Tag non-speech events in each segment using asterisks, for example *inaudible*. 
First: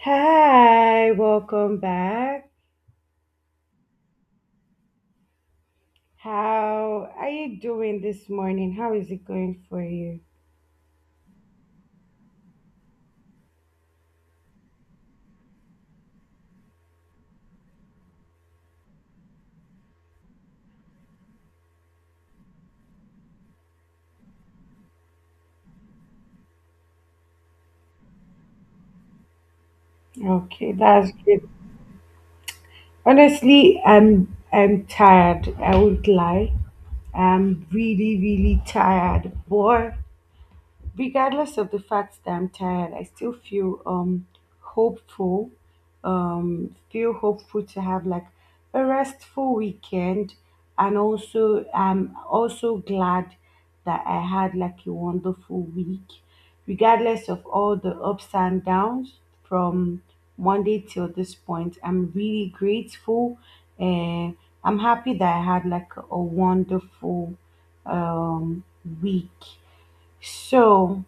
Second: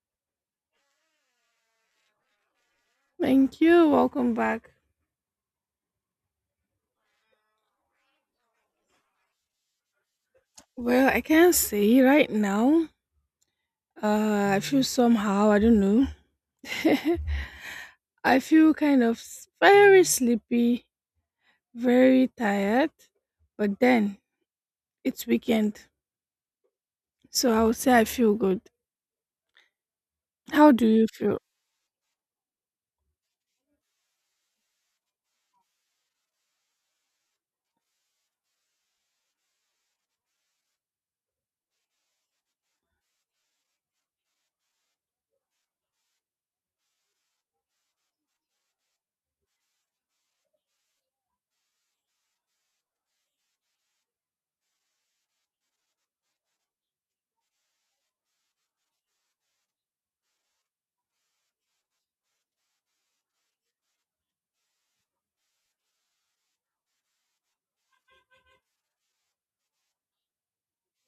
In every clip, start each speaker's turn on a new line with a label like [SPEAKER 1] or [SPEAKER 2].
[SPEAKER 1] Hi, welcome back.
[SPEAKER 2] Thank you. Welcome back.
[SPEAKER 1] How are you doing this morning? How is it going for you?
[SPEAKER 2] Well, I can't say right now. I feel somehow, I don't know. *laughs* I feel kind of very sleepy, very tired, but then it's weekend. So I would say I feel good. How
[SPEAKER 1] Okay,
[SPEAKER 2] do you
[SPEAKER 1] that's
[SPEAKER 2] feel?
[SPEAKER 1] good. Honestly, I'm tired. I won't lie. I'm really, really tired. But regardless of the fact that I'm tired, I still feel hopeful. Feel hopeful to have like a restful weekend, and also I'm also glad that I had like a wonderful week, regardless of all the ups and downs from Monday till this point. I'm really grateful. Uh, I'm happy that I had like a wonderful um week. So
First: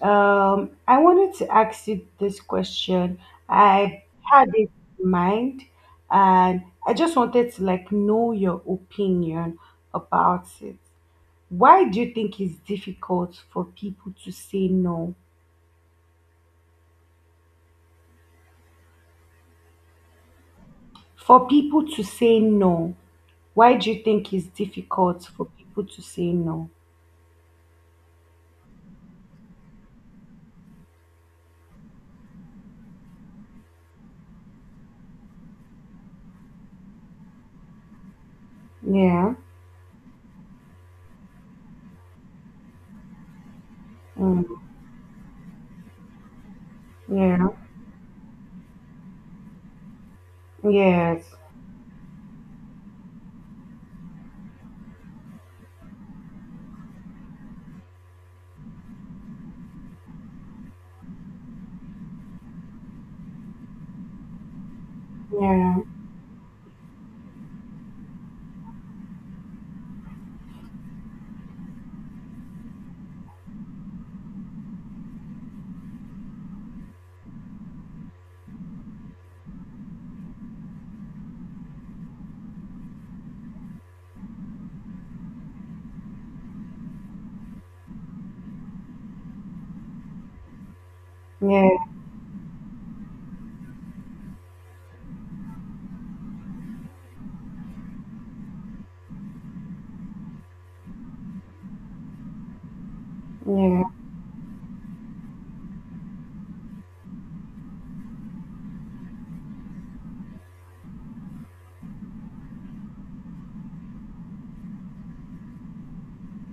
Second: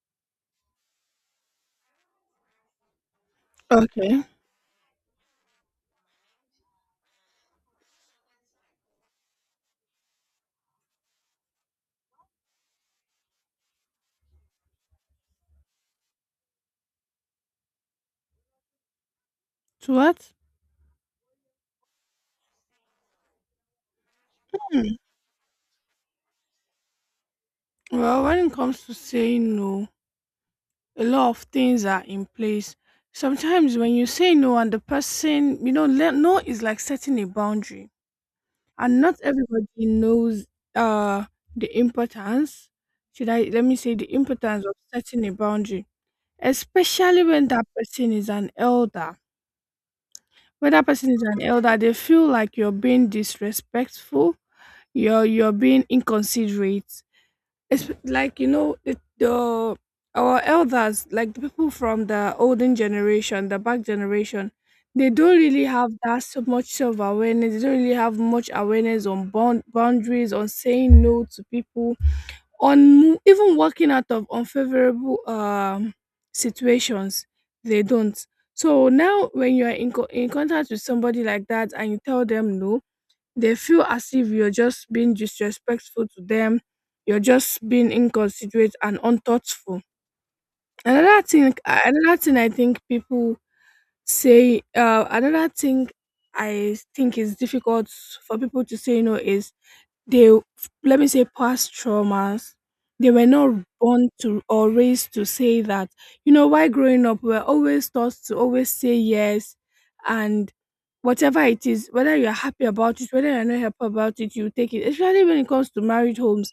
[SPEAKER 1] I wanted to ask you this question. I
[SPEAKER 2] Okay.
[SPEAKER 1] had it in mind, and I just wanted to like know your opinion about it. Why do you think it's difficult for people to say no?
[SPEAKER 2] To what?
[SPEAKER 1] For people to say no, why do you think it's difficult for people to say no?
[SPEAKER 2] Well, when it comes to saying no, a lot of things are in place. Sometimes when you say no and the person, you know, no is like setting a boundary, and not
[SPEAKER 1] Yeah.
[SPEAKER 2] everybody knows uh the importance. Should I, let me say, the
[SPEAKER 1] Mm.
[SPEAKER 2] importance of setting a boundary, especially when
[SPEAKER 1] Yeah.
[SPEAKER 2] that person is an elder. When that person is
[SPEAKER 1] Yes.
[SPEAKER 2] an elder, they feel like you're being disrespectful. You're being inconsiderate. It's like, you know it, the, our elders, like the people from the olden generation, the back generation, they don't really
[SPEAKER 1] Yeah.
[SPEAKER 2] have that so much self awareness they don't really have much awareness on boundaries, on saying no to people, on even walking out of unfavorable situations. They don't. So now when you are in contact with somebody like that and you tell them no, they feel as if you're just being disrespectful to them. You're just being inconsiderate and unthoughtful.
[SPEAKER 1] Yeah.
[SPEAKER 2] Another thing, I think people say, another thing I think is difficult for people to say no is, they, let me say, past traumas. They were not
[SPEAKER 1] Yeah.
[SPEAKER 2] born to or raised to say that. You know, while growing up, we're always taught to always say yes, and whatever it is, whether you're happy about it, whether you're not happy about it, you take it. Especially when it comes to married homes.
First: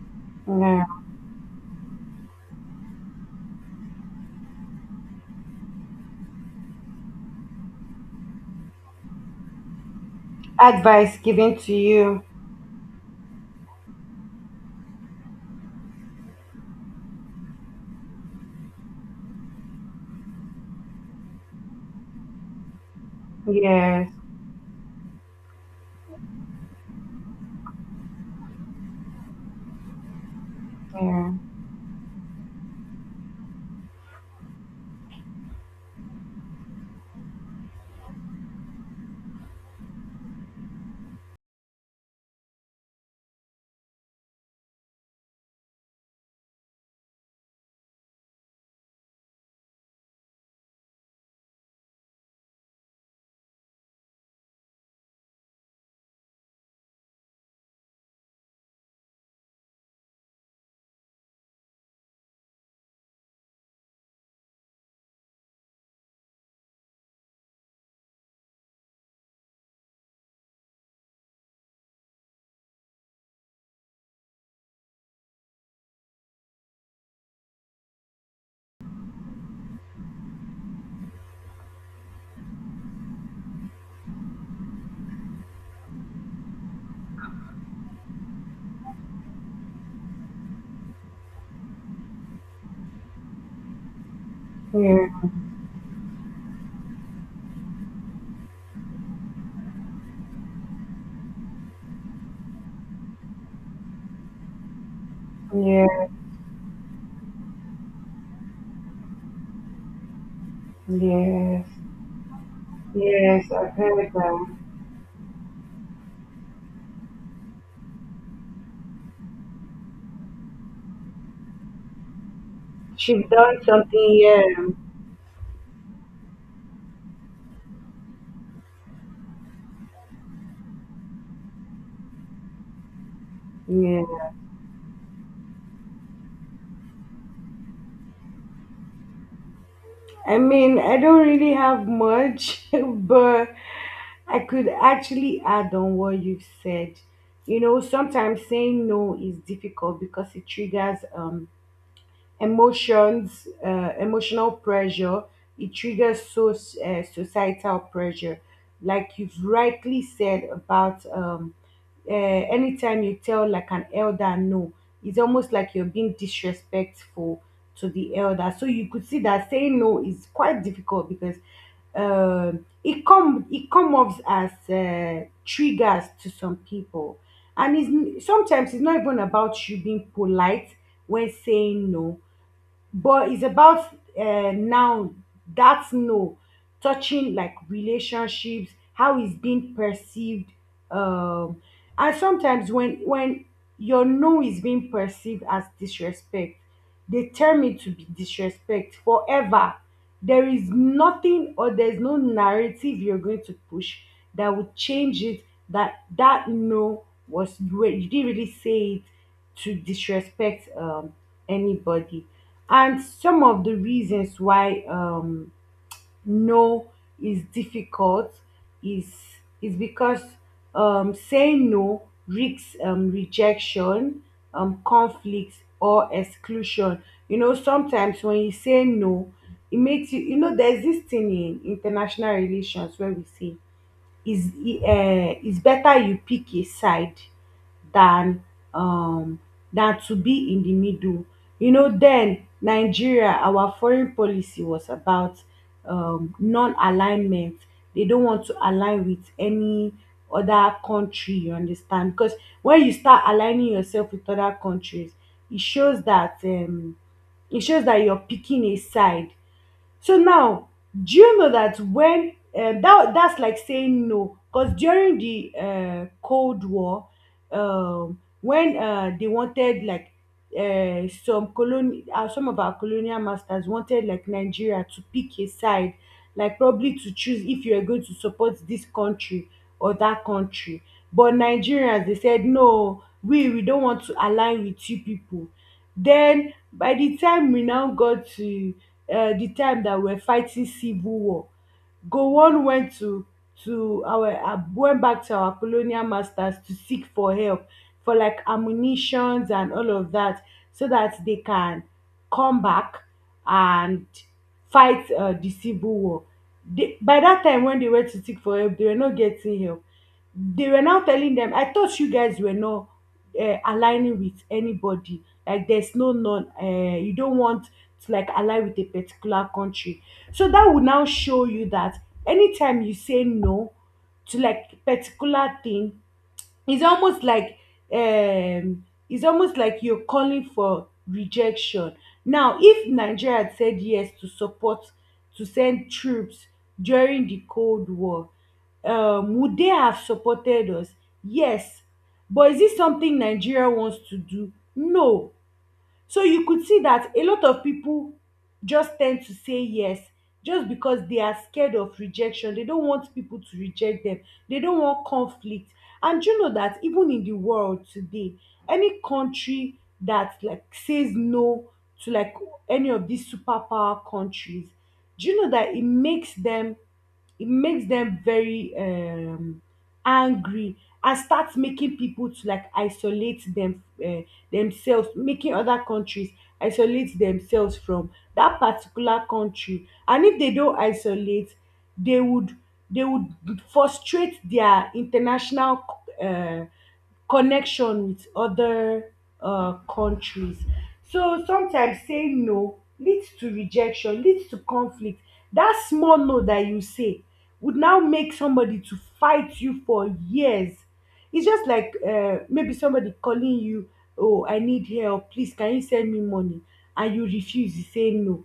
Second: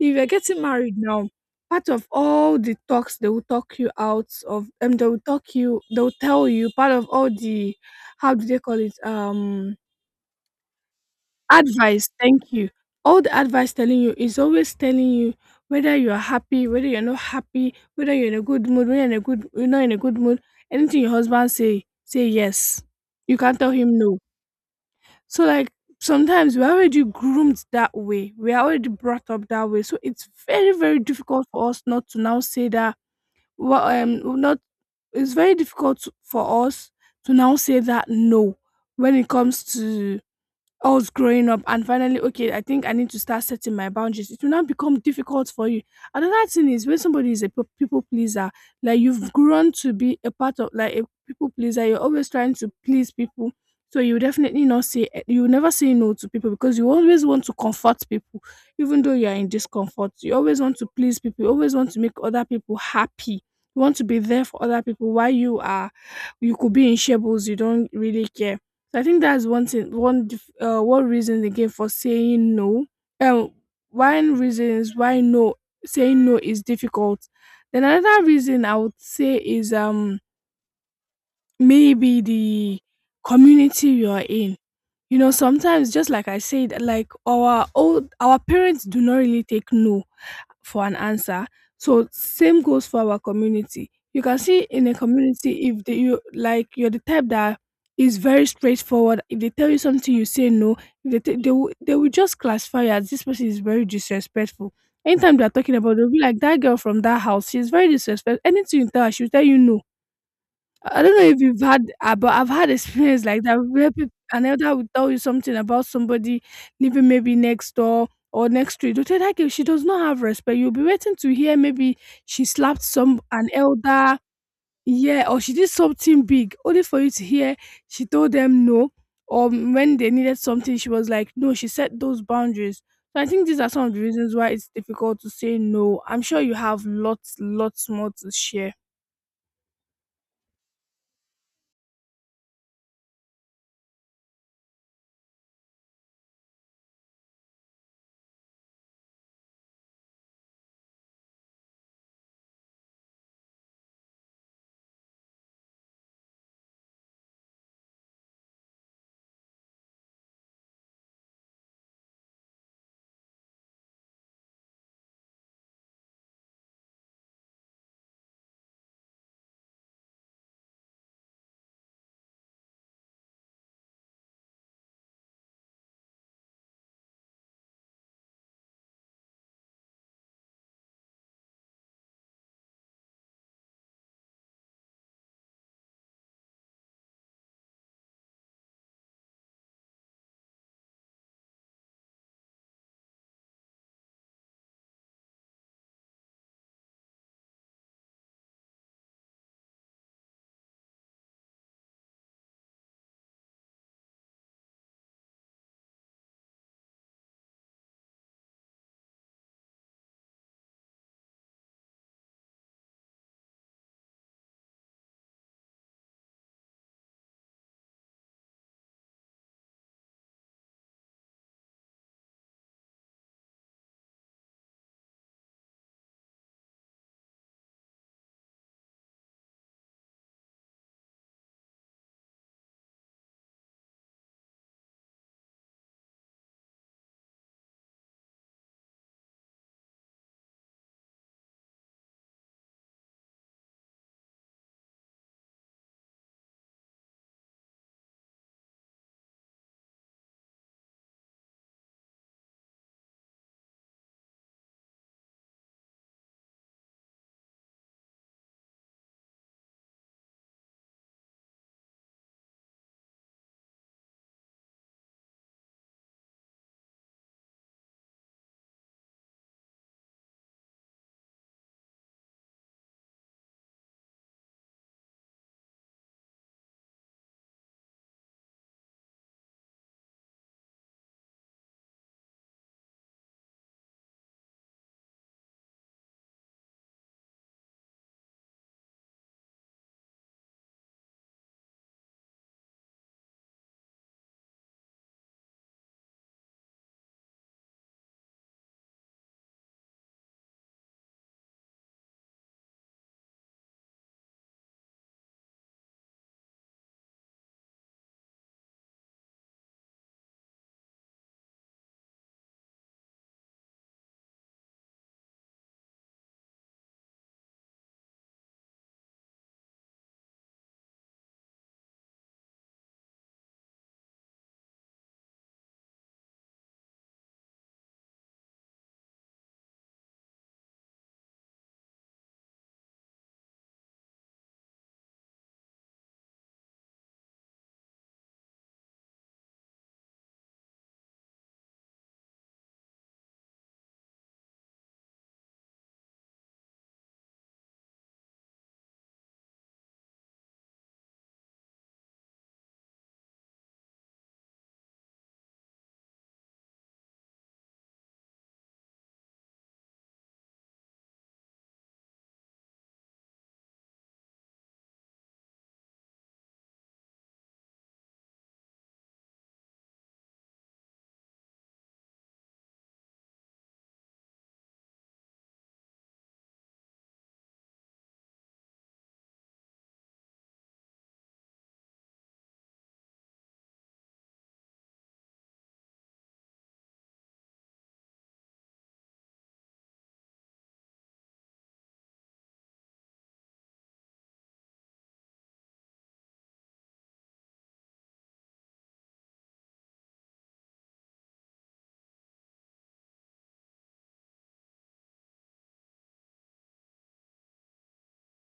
[SPEAKER 2] If you're getting
[SPEAKER 1] Yeah.
[SPEAKER 2] married now, part of all the talks, they will talk you out of they will talk you, they'll tell you, part of all the, how do they call it?
[SPEAKER 1] Advice given to
[SPEAKER 2] Advice,
[SPEAKER 1] you.
[SPEAKER 2] thank you. All the advice telling you, is always telling you, whether you are happy, whether you're not happy, whether you're in a good mood, whether you're not in a good mood. Anything your husband say, say yes. You can't tell him
[SPEAKER 1] Yes.
[SPEAKER 2] no. So like, sometimes we're already groomed that way. We're already brought up that way. So it's very, very
[SPEAKER 1] Yeah.
[SPEAKER 2] difficult for us not to now say that, well, not, it's very difficult for us to now say that no when it comes to, I was growing up and finally, okay, I think I need to start setting my boundaries. It will now become difficult for you. Another thing is when somebody is a people pleaser. Like, you've grown to be a part of like a people pleaser. You're always trying to please people. So you definitely not say eh, you will never say no to people because you always want to comfort people, even though you are in discomfort. You always want to please people. You always want to make other people happy. You want to be there for other people while you are, you could be in shables. You don't really care. So I think that's one thing, one reason again for saying no. Um, one reason is why no, saying no is difficult. Then another reason I would say is maybe the community you are in. You know, sometimes, just like I said, like our old our parents do not really take no for an answer. So same goes for our community. You can see in a
[SPEAKER 1] Yeah.
[SPEAKER 2] community, if they, you, like you're the type that is very straightforward, if they tell you something, you say no. If they, they will just classify you as, this person is very disrespectful. Anytime they're talking about,
[SPEAKER 1] Yes,
[SPEAKER 2] they'll be like, that girl from that house, she's very disrespectful. Anything you tell her, she'll tell you no. I don't know if you've
[SPEAKER 1] yes,
[SPEAKER 2] had, but I've had experience like
[SPEAKER 1] yes,
[SPEAKER 2] that
[SPEAKER 1] I've
[SPEAKER 2] where peop,
[SPEAKER 1] heard
[SPEAKER 2] an
[SPEAKER 1] them.
[SPEAKER 2] elder will tell you something about somebody living maybe next door or next street. You'll tell that girl she does not have respect. You'll be waiting to hear maybe she slapped some,
[SPEAKER 1] She's
[SPEAKER 2] an
[SPEAKER 1] done something,
[SPEAKER 2] elder,
[SPEAKER 1] yeah.
[SPEAKER 2] yeah, or she did something big, only for you to hear she told them no. Or when they needed something, she was like, no, she set those boundaries. So I think these are some of the
[SPEAKER 1] Yeah.
[SPEAKER 2] reasons why it's difficult to say no. I'm sure you have lots, lots more to share.
[SPEAKER 1] I mean, I don't really have much, *laughs* but I could actually add on what you've said. You know, sometimes saying no is difficult because it triggers emotions, emotional pressure. It triggers so, societal pressure, like you've rightly said about anytime you tell like an elder no, it's almost like you're being disrespectful to the elder. So you could see that saying no is quite difficult because it come off as triggers to some people, and it's sometimes it's not even about you being polite when saying no, but it's about now that no touching like relationships, how it's being perceived um and sometimes when your no is being perceived as disrespect, they tell me to be disrespect forever. There is nothing, or there's no narrative you're going to push that would change it, that that no was, you didn't really say it to disrespect anybody. And some of the reasons why no is difficult is is because, saying no risks rejection, conflict, or exclusion. You know, sometimes when you say no, it makes you, there's this thing in international relations where we say is is better you pick a side than um than to be in the middle. You know, then Nigeria, our foreign policy was about non-alignment. They don't want to align with any other country, you understand? Because when you start aligning yourself with other countries, it shows that you're picking a side. So now, do you know that when that that's like saying no, because during the Cold War, when they wanted like some of our colonial masters wanted like Nigeria to pick a side, like probably to choose if you are going to support this country or that country. But Nigerians, they said no, we don't want to align with you people. Then by the time we now got to the time that we're fighting civil war, Gowon went to our went back to our colonial masters to seek for help for like ammunitions and all of that so that they can come back and fight the civil war. By that time when they went to seek for help, they were not getting help. They were now telling them, I thought you guys were not aligning with anybody, like there's no none you don't want to like align with a particular country. So that will now show you that anytime you say no to like particular thing, it's almost like you're calling for rejection. Now, if Nigeria had said yes to support to send troops during the Cold War, would they have supported us? Yes. But is this something Nigeria wants to do? No. So you could see that a lot of people just tend to say yes just because they are scared of rejection. They don't want people to reject them. They don't want conflict. And you know that even in the world today, any country that like says no to like any of these superpower countries, do you know that it makes them very angry, and starts making people to like isolate them themselves, making other countries isolate themselves from that particular country. And if they don't isolate, they would they would frustrate their international uh, connection with other countries. So sometimes saying no leads to rejection, leads to conflict. That small no that you say would now make somebody to fight you for years. It's just like maybe somebody calling you, oh, I need help. Please, can you send me money? And you refuse, you say no.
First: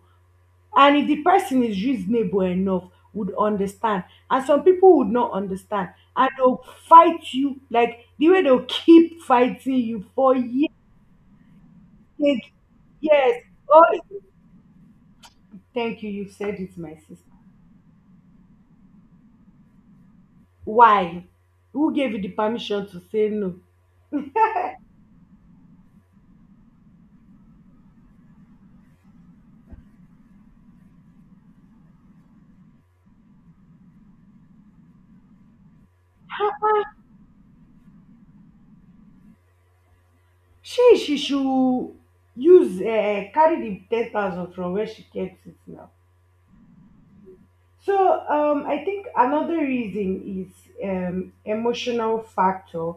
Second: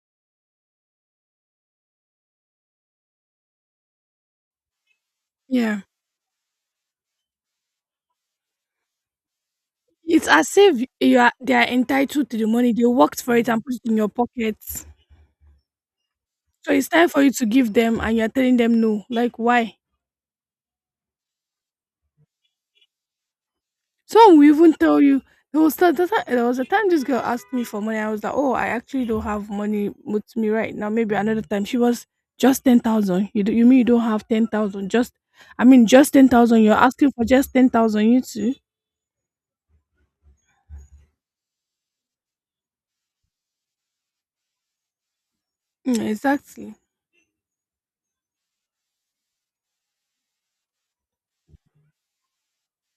[SPEAKER 1] And if the person is reasonable enough, would understand. And some people would not
[SPEAKER 2] Yeah.
[SPEAKER 1] understand. And they'll fight you, like the way they'll keep fighting you
[SPEAKER 2] It's
[SPEAKER 1] for
[SPEAKER 2] as
[SPEAKER 1] years.
[SPEAKER 2] if you are, they are entitled to the money. They worked for
[SPEAKER 1] Yes.
[SPEAKER 2] it and put it
[SPEAKER 1] Oh,
[SPEAKER 2] in your pocket. So
[SPEAKER 1] thank you. You said it,
[SPEAKER 2] it's
[SPEAKER 1] my
[SPEAKER 2] time for
[SPEAKER 1] sister.
[SPEAKER 2] you to give them and you're telling them no. Like why?
[SPEAKER 1] Why? Who gave you the permission to say no?
[SPEAKER 2] Some will even tell you, there was the, the, there was a time this girl asked me for money. I was like, oh, I actually don't have money with me right now. Maybe another time. She was, just 10,000. You do, you mean you don't have 10,000? Just, I mean, just 10,000. You're asking for just 10,000, you too.
[SPEAKER 1] She should use carry the 10,000 from where she kept it now.
[SPEAKER 2] Mm, exactly.
[SPEAKER 1] So I think another reason is emotional factor.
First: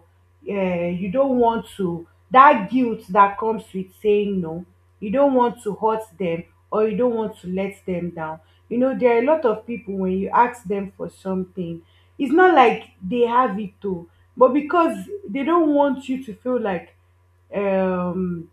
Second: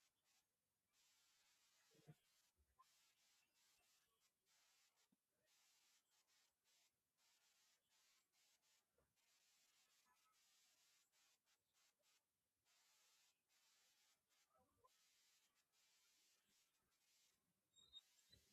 [SPEAKER 1] You don't want to, that guilt that comes with saying no. You don't want to hurt them, or you don't want to let them down. You know there are a lot of people, when you ask them for something, it's not like they have it too, but because they don't want you to feel um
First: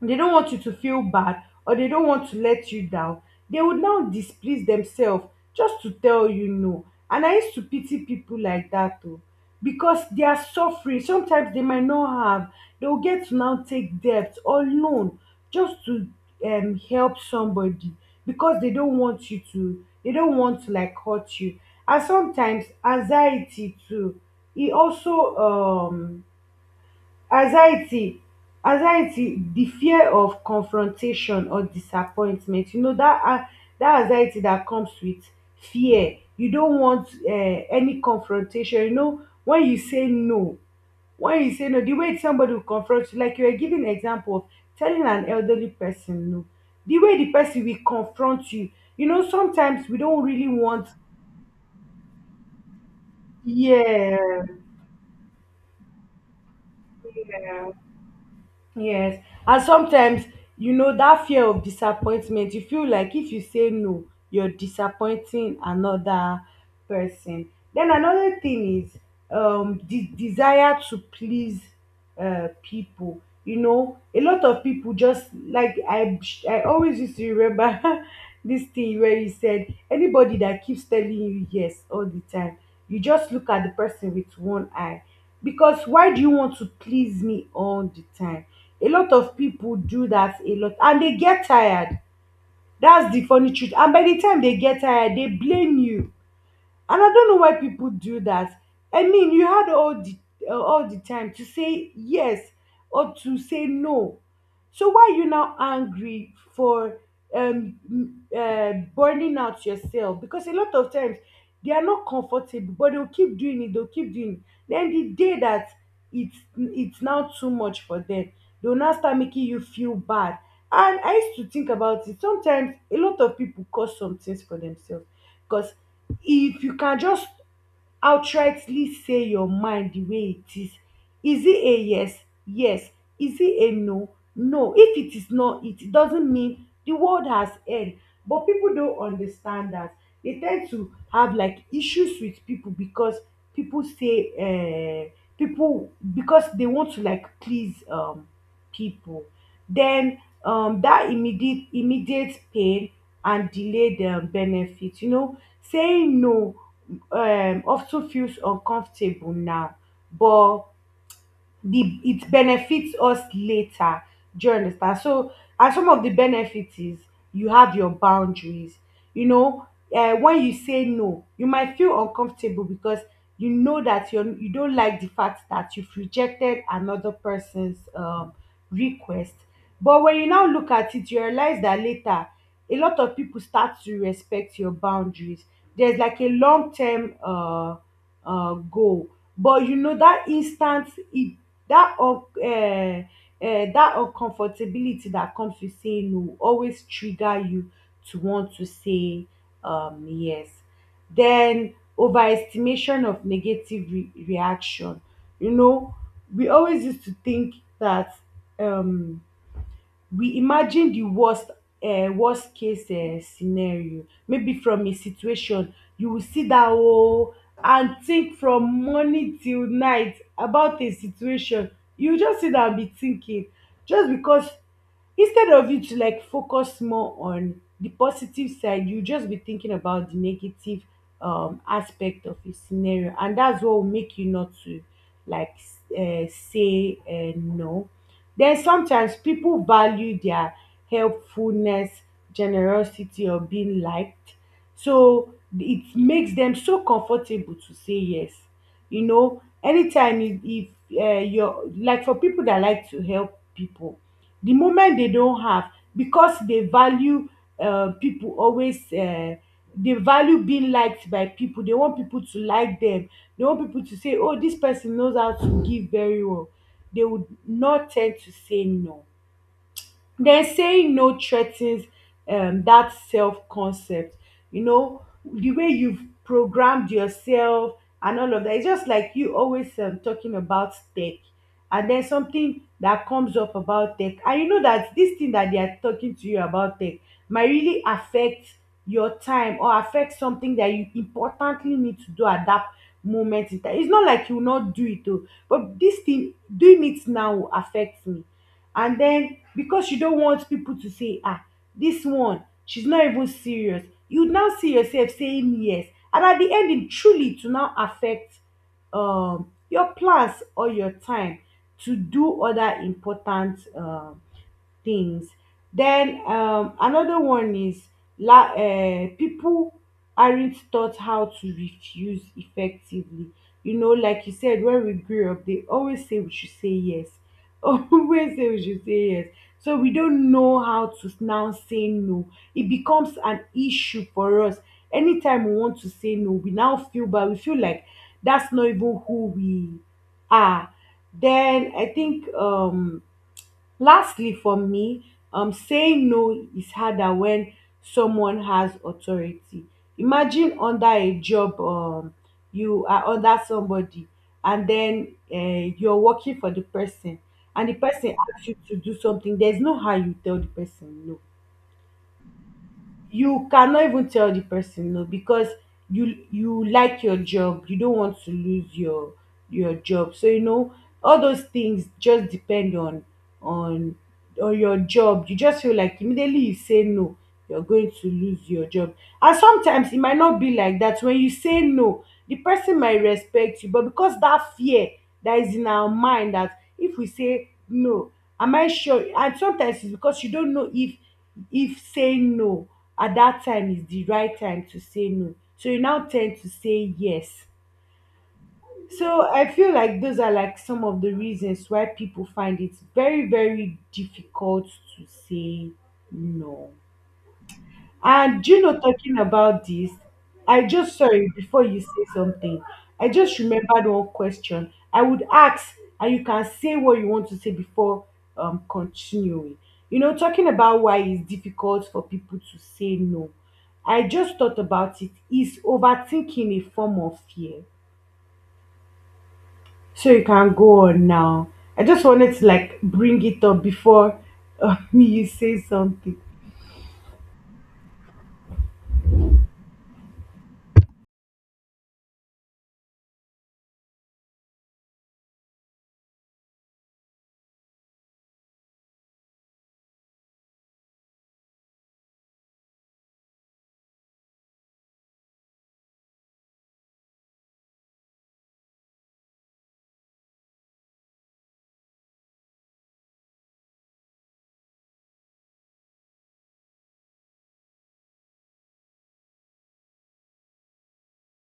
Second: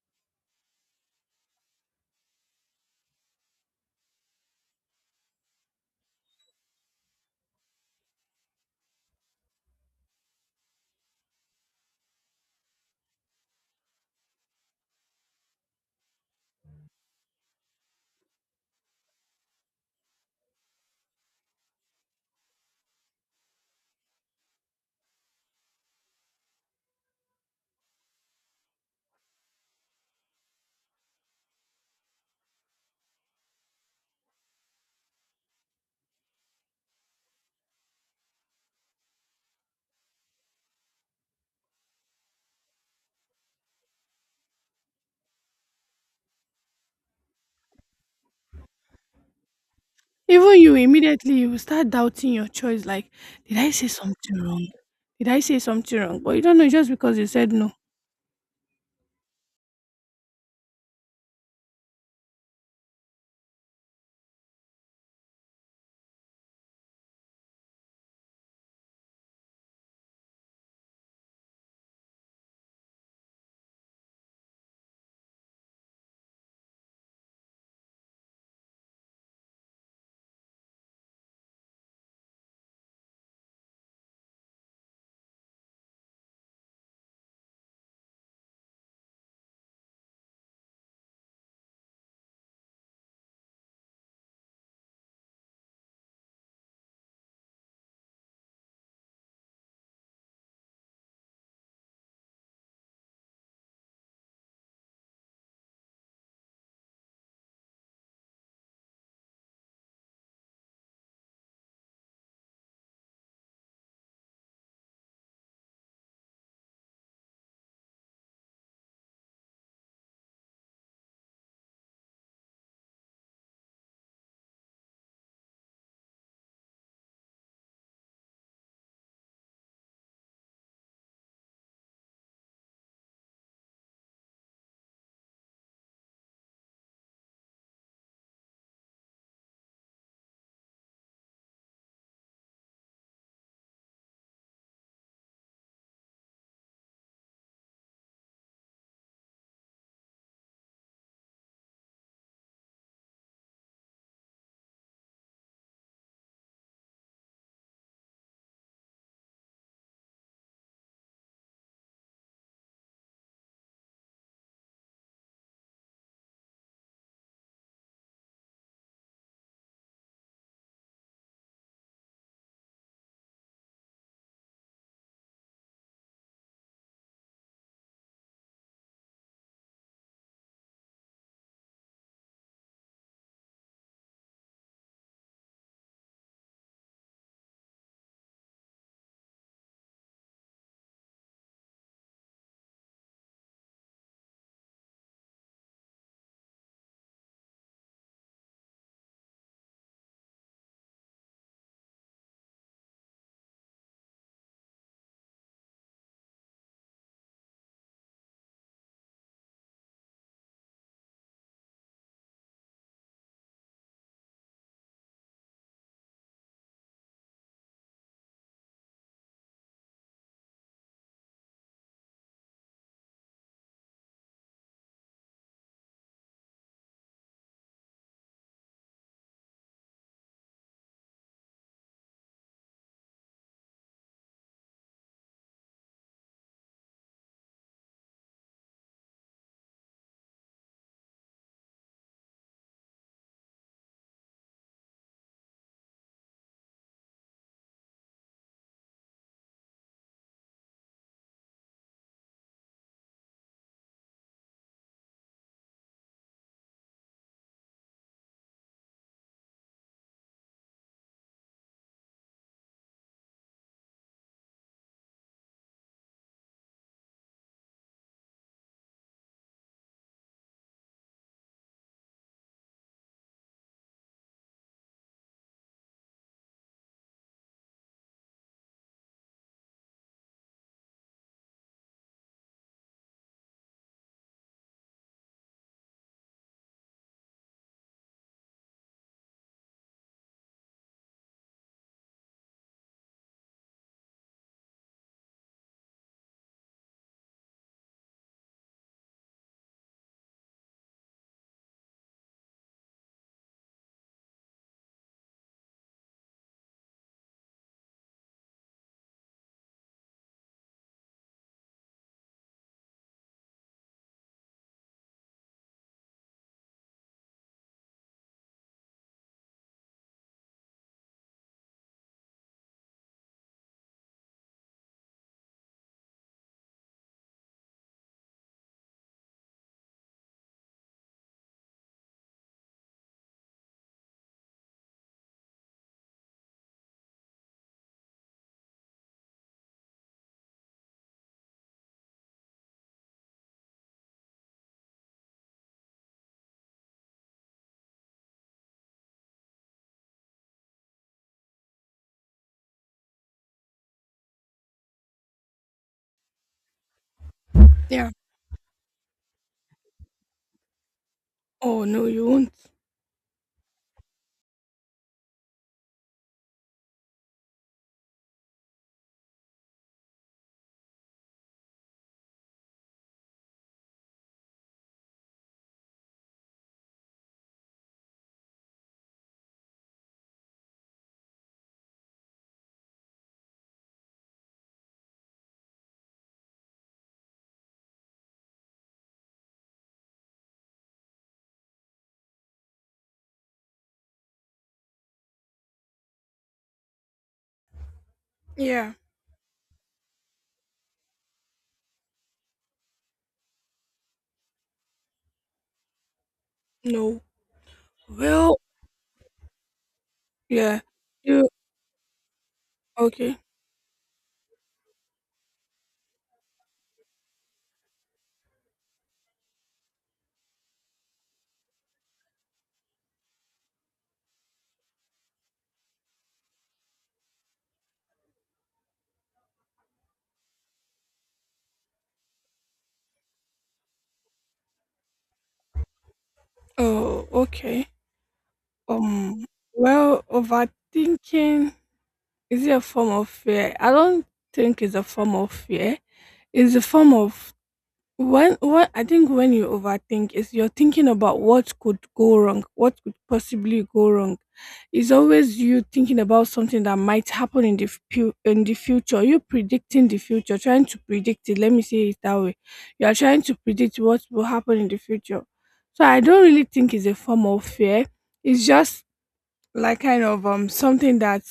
[SPEAKER 1] bad, or they don't want to let you down, they would now displease themselves just to tell you no. And I used to pity people like that, oh, because they are suffering. Sometimes they might not have, they will get to now take debt or loan just to help somebody, because they don't want you to they don't want to like hurt you. And sometimes anxiety too, e also um anxiety anxiety the fear of confrontation or disappointment. You know that an that anxiety that comes with fear, you don't want any confrontation. You know, when you say no the way somebody will confront you, like you were giving example of telling an elderly person no, the way the person will confront you you know Sometimes we don't really
[SPEAKER 2] Even you,
[SPEAKER 1] want.
[SPEAKER 2] immediately you will start doubting your choice. Like, did I say
[SPEAKER 1] Yeah.
[SPEAKER 2] something wrong? Did I say something wrong? But you don't know just because you said no.
[SPEAKER 1] Yes. And sometimes, that fear of disappointment, you feel like if you say no, you're disappointing another person. Then another thing is the desire to please people. You know, a lot of people, just like I always used to remember, *laughs* this thing where you said anybody that keeps telling you yes all the time, you just look at the person with one eye. Because why do you want to please me all the time? A lot of people do that a lot, and dey get tired. That's the funny truth, and by the time dey get tired, dey blame you. And I don't know why people do that. I mean, you had all the all the time to say yes or to say no. So why are you now angry for burning out yourself? Because a lot of times they are not comfortable, but they'll keep doing it. Then the day that it's now too much for them, they'll now start making you feel bad. And I used to think about it, sometimes a lot of people cause some things for themselves, because if you can just outrightly say your mind the way it is. Is it a yes? Yes. Is it a no? No. If it is not, it doesn't mean the world has end. But people don't understand that. They tend to have like issues with people, because people say uh, people, because they want to like please people. Then that immediate pain, and delayed benefit, saying no of ten feels uncomfortable now, but the it benefits us later. Do you understand? So, and some of the benefits is you have your boundaries. You know, when you say no, you might feel uncomfortable because you know that you don't like the fact that you've rejected another person's request. But when you now look at it, you realize that later a lot of people start to respect your boundaries. There's like a long term goal. But you know that instant, it that un- uh that uncomfortability that comes with saying no always trigger you to want to say yes. Then overestimation of negative reaction. You know, we always used to think that um, we imagine di worst worst case scenario maybe from a situation. You will sit down oo and think from morning till night about a situation, you go just sit down and be thinking, just because instead of you to like focus more on the positive side you just be thinking about the negative aspect of a scenario, and that's what will make you not to like say no. Then sometimes people value their helpfulness, generosity, or being liked. So it makes them so comfortable to say yes. You know, anytime if you're like for people that like to help people, the moment they don't have, because they value people always, they value being liked by people. They want people to like them. They want people to say, oh, this person knows how to give very well, they would not tend to say no. Then saying no threatens that self concept. You know, the way you've programmed yourself and all of that. It's just like you always talking about tech, and then something that comes up about tech, and you know that this thing that they are talking to you about tech might really affect your time or affect something that you importantly need to do at that moment in time. It's not like you will not do it, though, but this thing doing it now will affect me, and then because you don't want people to say, ah, this one, she's not even serious. You now see yourself saying yes. And at the end, it truly to now affect your plans or your time to do other important things. Then another one is people aren't taught how to refuse effectively. You know, like you said, when we grew up, they always say we should say yes. *laughs* Always say we should say yes. So we don't know how to now say no. It becomes an issue for us. Anytime we want to say no, we now feel bad. We feel like that's not even who we are. Then I think lastly for me, saying no is harder when someone has authority. Imagine under a job, you are under somebody, and then you're working for the person, and the
[SPEAKER 2] Yeah.
[SPEAKER 1] person asks you to do something, there's no how you tell the person no.
[SPEAKER 2] Oh no, you won't.
[SPEAKER 1] You cannot even tell the person no, because you like your job, you don't want to lose your job, so you know all those things just depend on on your job. You just feel like immediately you say no, you're going to lose your job. And sometimes it might not be like that, when you say no the person might respect you, but because that fear that is in our mind that if we say no, am I sure? And sometimes it's because you don't know if saying no at that time is the right time to say no, so you now tend to say yes.
[SPEAKER 2] Yeah.
[SPEAKER 1] So I feel like those are like some of the reasons why people find it very very difficult to say no.
[SPEAKER 2] No.
[SPEAKER 1] And
[SPEAKER 2] Well.
[SPEAKER 1] you know, talking about this, I
[SPEAKER 2] Yeah.
[SPEAKER 1] just, sorry
[SPEAKER 2] You
[SPEAKER 1] before you say something. I just
[SPEAKER 2] okay?
[SPEAKER 1] remembered one question I would ask, and you can say what you want to say before continuing. You know, talking about why it's difficult for people to say no. I just thought about it. Is overthinking a form of fear? So you can go on now. I just wanted to like bring it up before *laughs* you say something.
[SPEAKER 2] Oh okay. Um. Well, overthinking, is it a form of fear? I don't think it's a form of fear. It's a form of. When, what I think when you overthink is, you're thinking about what could go wrong, what could possibly go wrong. It's always you thinking about something that might happen in the in the future. You predicting the future, trying to predict it. Let me say it that way. You are trying to predict what will happen in the future. So I don't really think it's a form of fear. It's just like, kind of something that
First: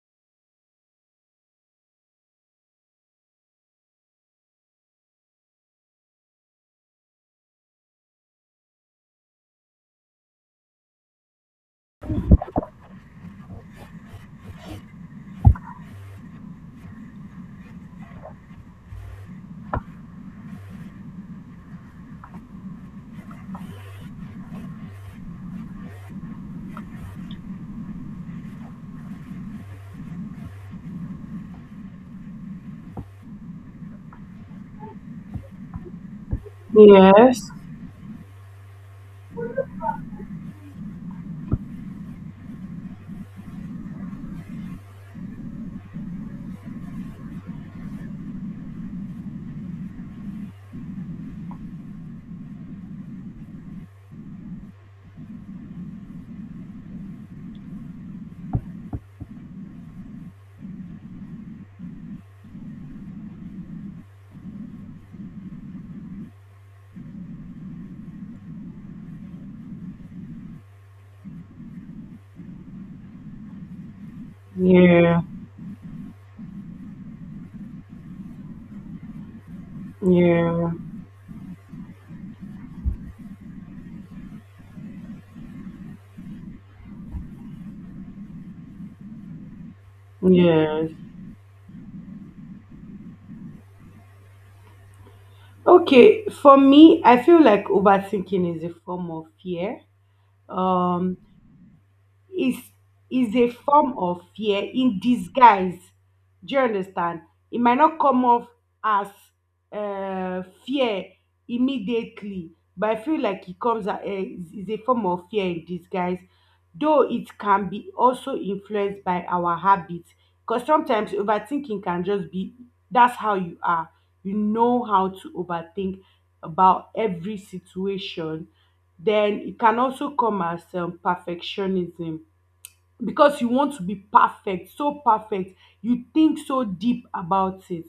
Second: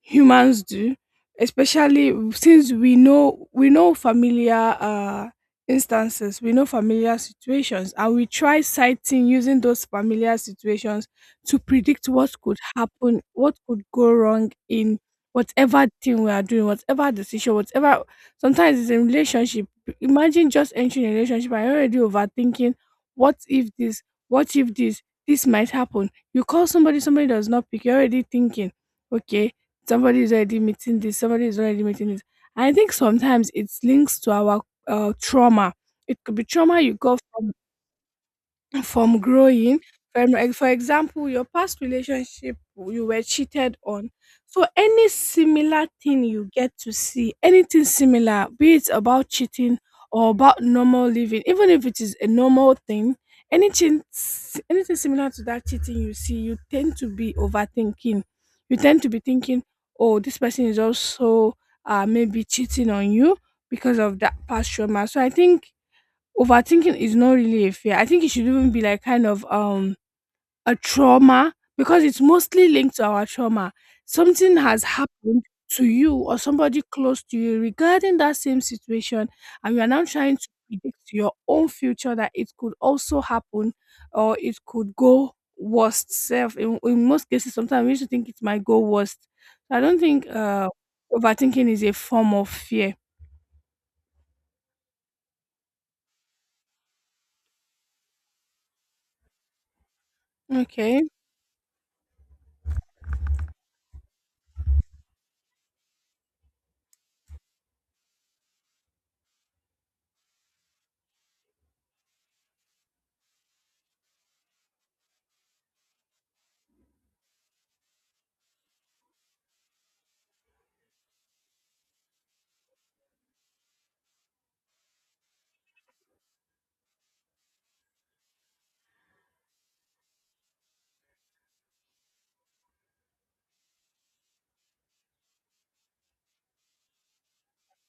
[SPEAKER 2] humans do, especially since we know familiar instances, we know familiar situations, and we try citing, using those familiar situations to predict what could happen, what could go wrong in whatever thing we are doing, whatever decision, whatever. Sometimes it's a relationship. Imagine just entering a relationship and you're already overthinking. What if this, this might happen. You call somebody, somebody does not pick. You're already thinking, okay, somebody is already meeting this, somebody is already meeting this. I think sometimes it's links to our trauma. It could be trauma you got
[SPEAKER 1] Yes.
[SPEAKER 2] from growing, from, like, for example, your past relationship, you were cheated on. So any similar thing you get to see, anything similar, be it about cheating or about normal living, even if it is a normal thing, anything anything similar to that cheating you see, you tend to be overthinking. You tend to be thinking, oh, this person is also maybe cheating on you because of that past trauma. So I think overthinking is not really a fear. I think it should even be like, kind of a trauma because it's mostly linked to our trauma. Something has
[SPEAKER 1] Yeah.
[SPEAKER 2] happened to you or somebody close to you regarding that same situation, and you are now trying to
[SPEAKER 1] Yeah.
[SPEAKER 2] predict your own future that it could also happen or it could go worst self. In most cases, sometimes we used to think it might go worst. So, I don't think
[SPEAKER 1] Yes.
[SPEAKER 2] overthinking is a form of fear.
[SPEAKER 1] Okay, for me, I feel like overthinking is a form of fear.
[SPEAKER 2] Okay.
[SPEAKER 1] Um, is is a form of fear in disguise. Do you understand? It might not come off as fear immediately, but I feel like it comes is a form of fear in disguise. Though it can be also influenced by our habits, because sometimes overthinking can just be that's how you are. You know how to overthink about every situation. Then it can also come as perfectionism, because you want to be perfect so perfect you think so deep about it.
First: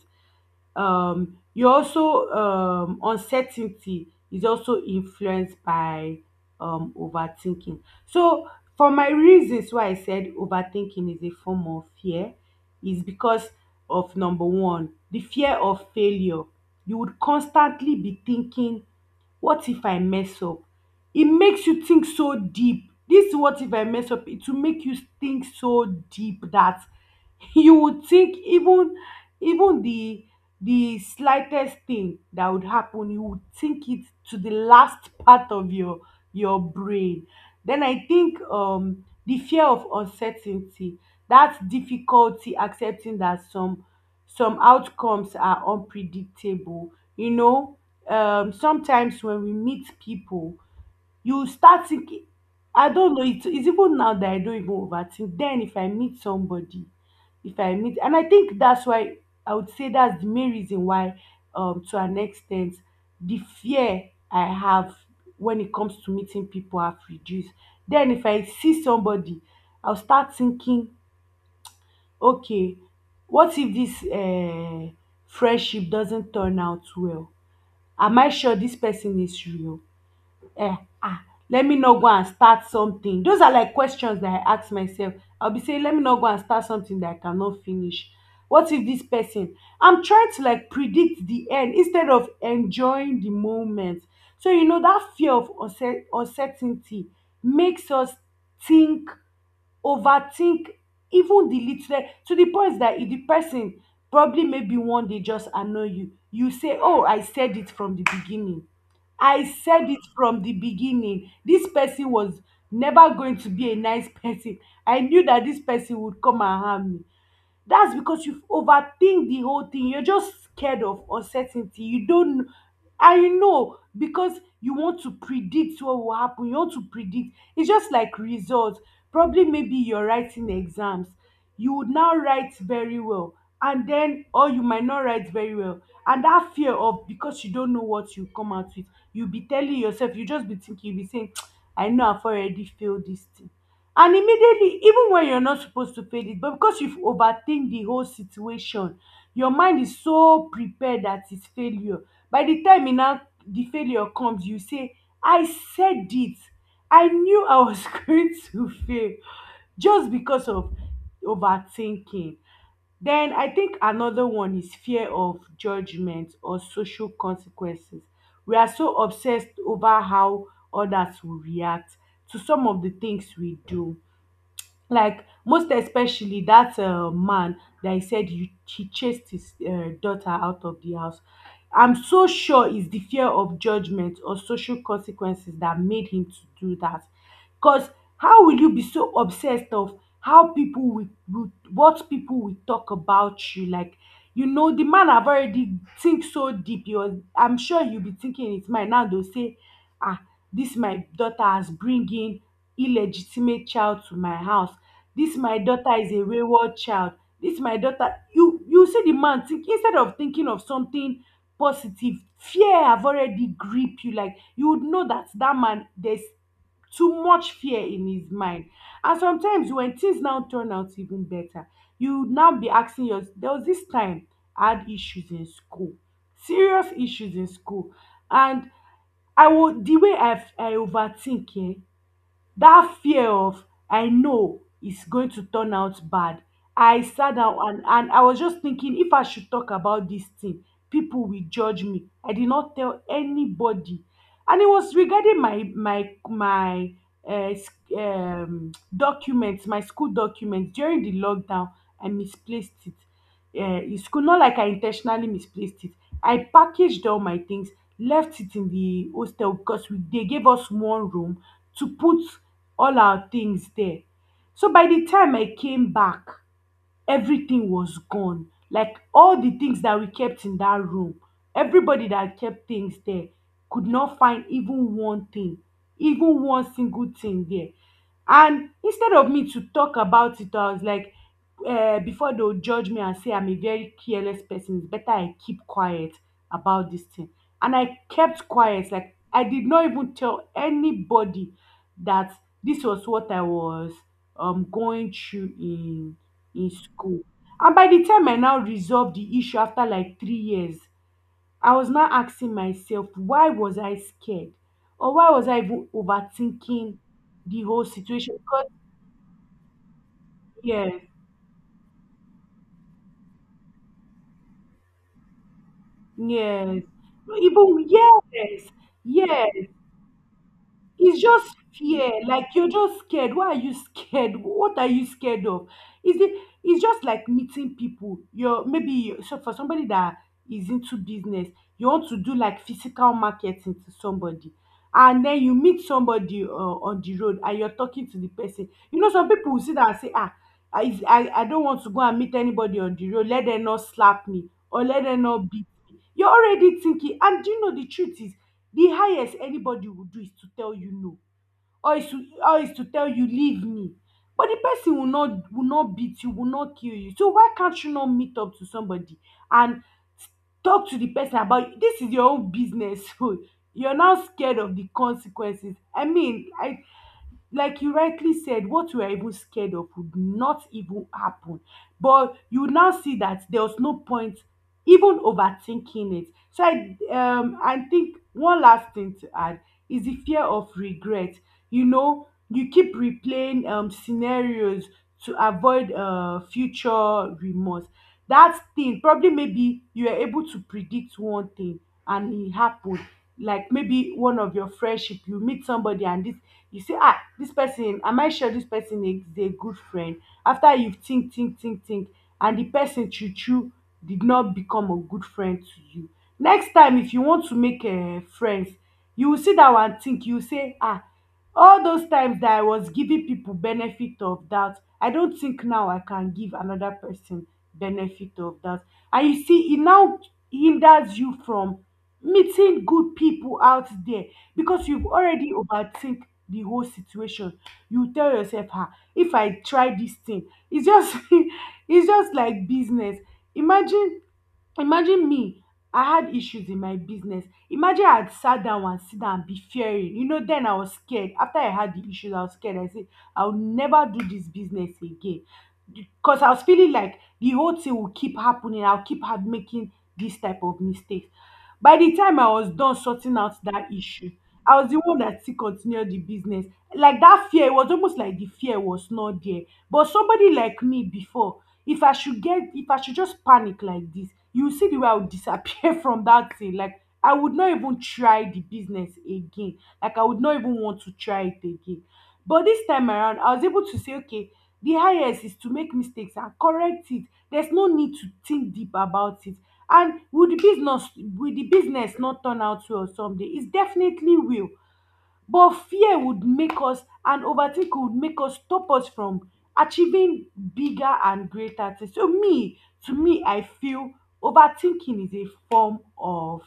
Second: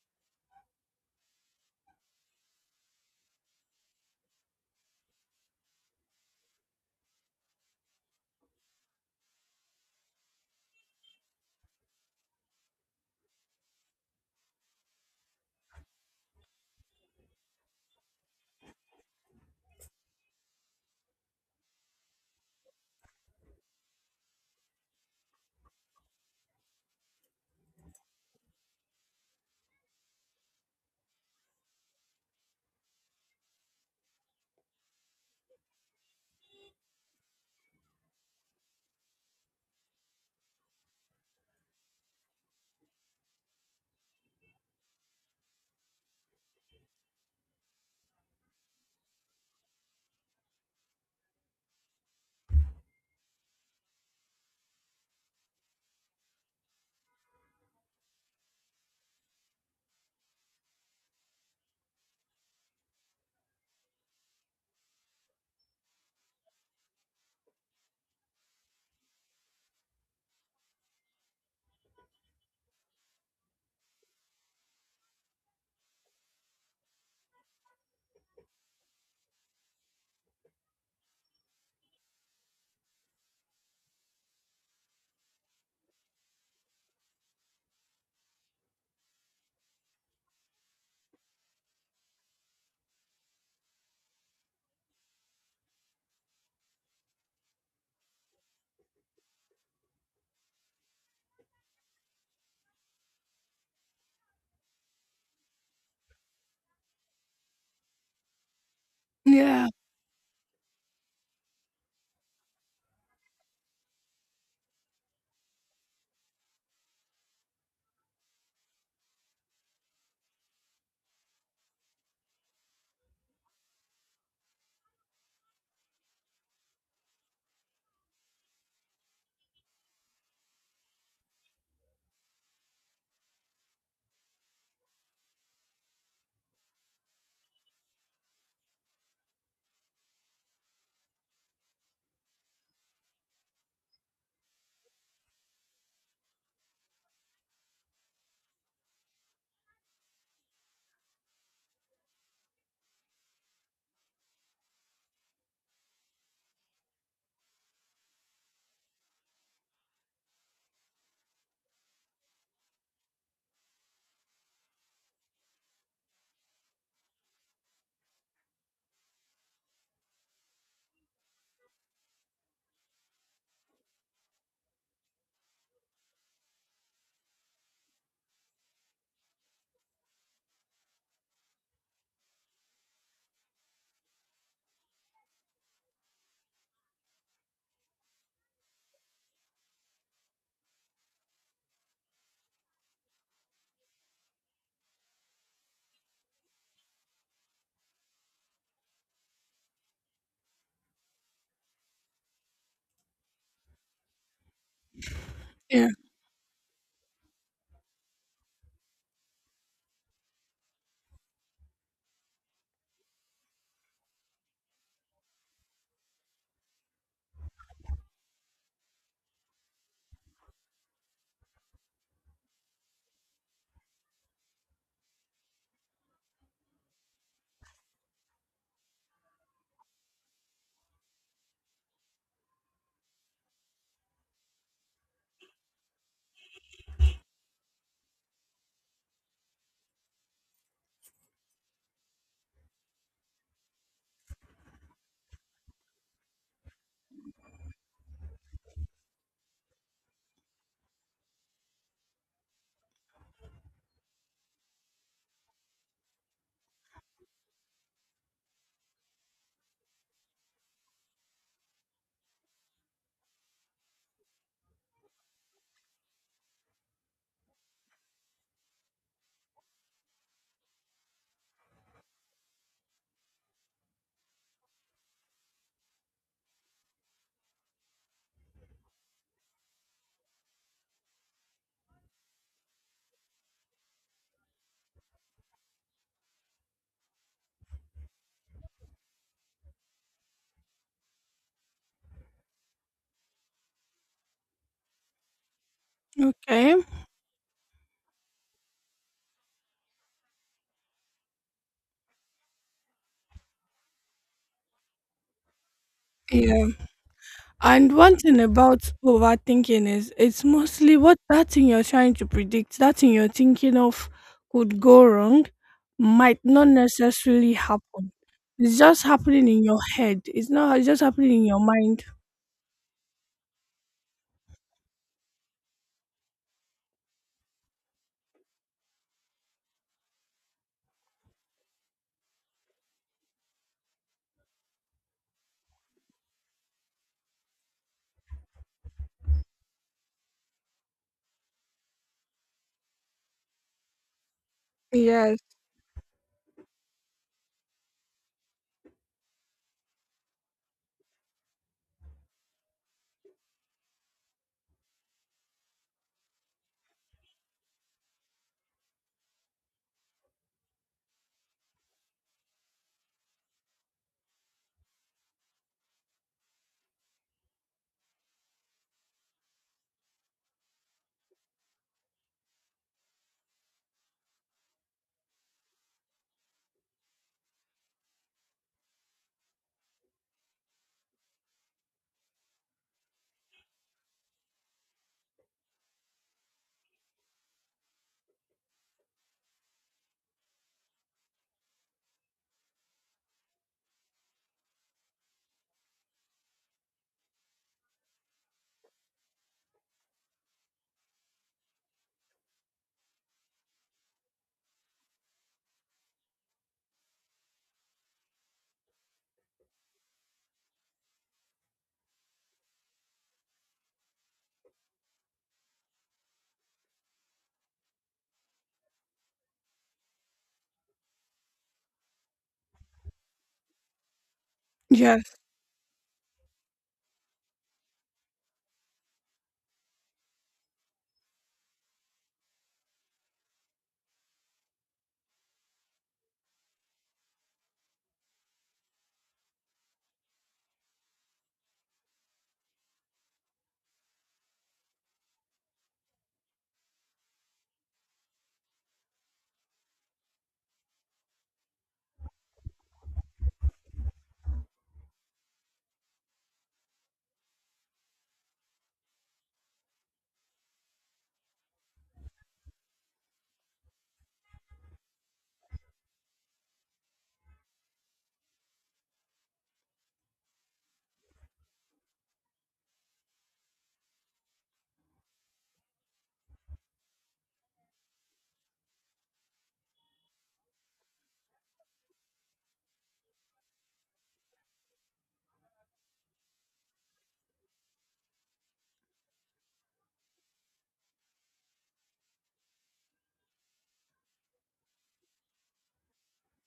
[SPEAKER 1] You also uncertainty is also influenced by overthinking. So for my reasons why I said overthinking is a form of fear is because of number one, the fear of failure. You would constantly be thinking, what if I mess up? It makes you think so deep. This what if I mess up, it will make you think so deep that *laughs* you would think even even the slightest thing that would happen, you would think it to the last part of your brain. Then I think the fear of uncertainty, that difficulty accepting that some outcomes are unpredictable, you know. Sometimes when we meet people, you start thinking, I don't know, it, it's even now that I don't even overthink. Then if I meet somebody, if I meet, and I think that's why, I would say that's the main reason why, to an extent, the fear I have when it comes to meeting people have reduced. Then if I see somebody, I'll start thinking, okay, what if this friendship doesn't turn out well? Am I sure this person is real? um ah, let me no go and start something. Those are like questions that I ask myself. I'll be saying, let me not go and start something that I cannot finish. What if this person? I'm trying to like predict the end instead of enjoying the moment. So, you know, that fear of uncertainty makes us think, overthink even the little, to the point that if the person probably maybe one day just annoy you, you say, oh I said it from the beginning, I
[SPEAKER 2] Yeah.
[SPEAKER 1] said it from the beginning, this person was never going to be a nice person, I knew that this person would come and harm me. That's because you've overthink the whole thing, you're just scared of uncertainty, you don't, I know because you want to predict what will happen, you want to predict, it's just like results. Probably maybe you're writing exams, you would now write very well, and then or you might not write very well, and that fear of, because you don't know what you come out with, you'll be telling yourself, you just be thinking, you'll be saying, *tsk* I know I've already failed this thing. And immediately, even when you're not supposed to feel it, but because you've overthink the whole situation, your mind is so prepared that it's failure. By the time it now, the failure comes, you say, I said it, I knew I was *laughs* going to fail, just because of overthinking. Then I think another one is fear of judgment or social consequences. We are so obsessed over how others will react to some of the things we do. um most especially dat man that he said he chased his daughter out of the house. I'm so sure it's the fear of judgment or social consequences that made him to do that. Cause how will you be so obsessed of how people will, what people will talk about you? Like, you know, the man have already think so deep, he was, I'm sure he'll be thinking in his mind now, they will say, um dis my daughter has bring in illegitimate child to my house, dis my
[SPEAKER 2] Yeah.
[SPEAKER 1] daughter is a wayward child, dis my daughter, you see the man think instead of thinking of something positive. Fear have already grip you, like you would know that that man, there's too much fear in his mind. And sometimes when things now turn out even better, you would now be asking yours. There was this time I had issues in school, serious issues in school, and I would, the way I overthink eh, that fear of, I know it's going to turn out bad, I sat down and I was just thinking if I should talk about this thing, people will judge me, I did not tell anybody. And it was regarding my my my uh, s- documents, my school documents during the lockdown. I misplaced it, in school, not like I intentionally misplaced it, I packaged all my things, left it in the hostel because we, they gave us one room to put all our things there. So by the time I came back, everything was gone. Like all the things that we kept in that room, everybody that kept things there could not find even one thing, even one single thing there. And instead of me to talk about it, I was like, before they'll judge me and say I'm a very careless person, it's better I keep quiet about this thing. And I kept quiet. Like, I did not even tell anybody that this was what I was going through in
[SPEAKER 2] Okay.
[SPEAKER 1] school. And by the time I now resolved the issue after like 3 years, I was now asking myself, why was I scared? Or why was I even
[SPEAKER 2] Yeah.
[SPEAKER 1] overthinking the whole
[SPEAKER 2] And one
[SPEAKER 1] situation?
[SPEAKER 2] thing
[SPEAKER 1] Because
[SPEAKER 2] about overthinking is, it's
[SPEAKER 1] yes,
[SPEAKER 2] mostly what, that thing you're trying to predict, that thing you're thinking of could go wrong, might not
[SPEAKER 1] yes,
[SPEAKER 2] necessarily
[SPEAKER 1] even
[SPEAKER 2] happen.
[SPEAKER 1] yes,
[SPEAKER 2] It's just happening in
[SPEAKER 1] yes.
[SPEAKER 2] your head. It's not, it's just
[SPEAKER 1] It's
[SPEAKER 2] happening in
[SPEAKER 1] just
[SPEAKER 2] your mind.
[SPEAKER 1] fear. Like you're just scared. Why are you scared? What are you scared of? Is it? It's just like meeting people. So for somebody that is into business, you want to do like physical marketing to somebody, and then you meet somebody on the road, and you're talking to the person. You know, some people will sit there and say, ah, I, is- I don't want to go and meet anybody on the road. Let them not slap me or let them
[SPEAKER 2] Yes.
[SPEAKER 1] not beat me. You're already thinking. And do you know, the truth is the highest anybody would do is to tell you no, or is to tell you leave me. But the person will not, beat you, will not kill you. So why can't you not meet up to somebody and talk to the person? About this is your own business. *laughs* So you're now scared of the consequences. I mean i like you rightly said, what you are even scared of would not even happen, but you now see that there was no point even overthinking it. So I think one last thing to add is the fear of regret. You know, you keep replaying scenarios to avoid future remorse. That thing, probably maybe you were able to predict one thing and it happened. Like maybe one of your friendship, you meet somebody and this you say, ah, this person, am I sure this person is a good friend? After you think, and the person choo choo did not become a good friend to you. Next time, if you want to make friends, you will sit down and think, you will say, ah, all those times that I was giving people benefit of doubt, I don't think now I can give another person benefit of doubt. And you see, it now hinders you from meeting good people out there because you've
[SPEAKER 2] Yes.
[SPEAKER 1] already overthink the whole situation. You tell yourself, ah, if I try this thing, it's just *laughs* it's just like business. Imagine imagine me, I had issues in my business. Imagine I had sat down and sit down and be fearing, then I was scared. After I had the issues, I was scared. I said I'll never do this business again because I was feeling like the whole thing will keep happening, I'll keep have making this type of mistakes. By the time I was done sorting out that issue, I was the one that still continued the business. Like that fear, it was almost like the fear was not there. But somebody like me before, if I should just panic like this, you see the way I would disappear *laughs* from that thing. Like I would not even try the business again, like I would not even want to try it again. But this time around, I was able to say, okay, the highest is to make mistakes and correct it. There's no need to think deep about it. And will the business not turn out well someday? It definitely will. But fear would make us, and overthinking would make us, stop us from achieving bigger and greater things. So, to me, I feel overthinking is a form of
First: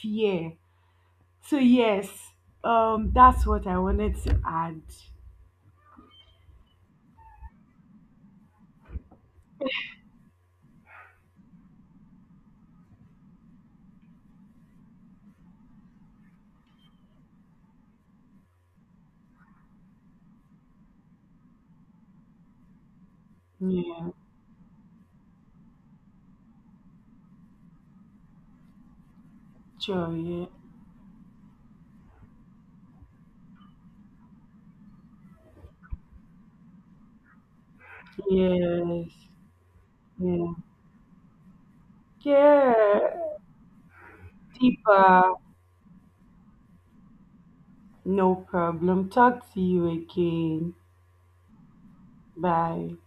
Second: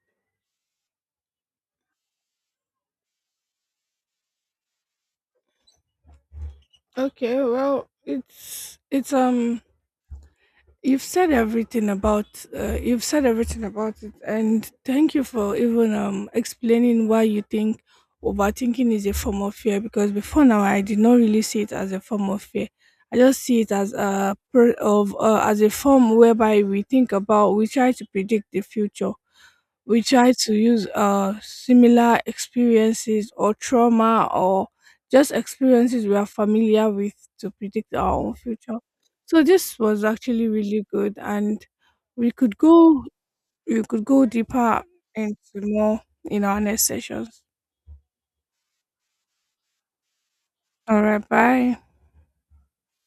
[SPEAKER 1] fear. So yes, that's what I wanted to add.
[SPEAKER 2] Okay, well, it's you've said everything about, you've said everything about it, and thank you for even explaining why you think overthinking is a form of fear. Because before now, I did not really see it as a form of fear. I just see it as
[SPEAKER 1] Yeah,
[SPEAKER 2] a pro- of as a form whereby we think about, we try to predict the future, we
[SPEAKER 1] sure.
[SPEAKER 2] try
[SPEAKER 1] Yeah,
[SPEAKER 2] to use similar experiences or trauma or just experiences we are familiar with to predict our own future.
[SPEAKER 1] yes,
[SPEAKER 2] So this was actually
[SPEAKER 1] yeah,
[SPEAKER 2] really good, and we could go,
[SPEAKER 1] yeah.
[SPEAKER 2] we could go deeper
[SPEAKER 1] Deeper,
[SPEAKER 2] into more in our next sessions.
[SPEAKER 1] no problem. Talk to you again.
[SPEAKER 2] All right, bye.
[SPEAKER 1] Bye.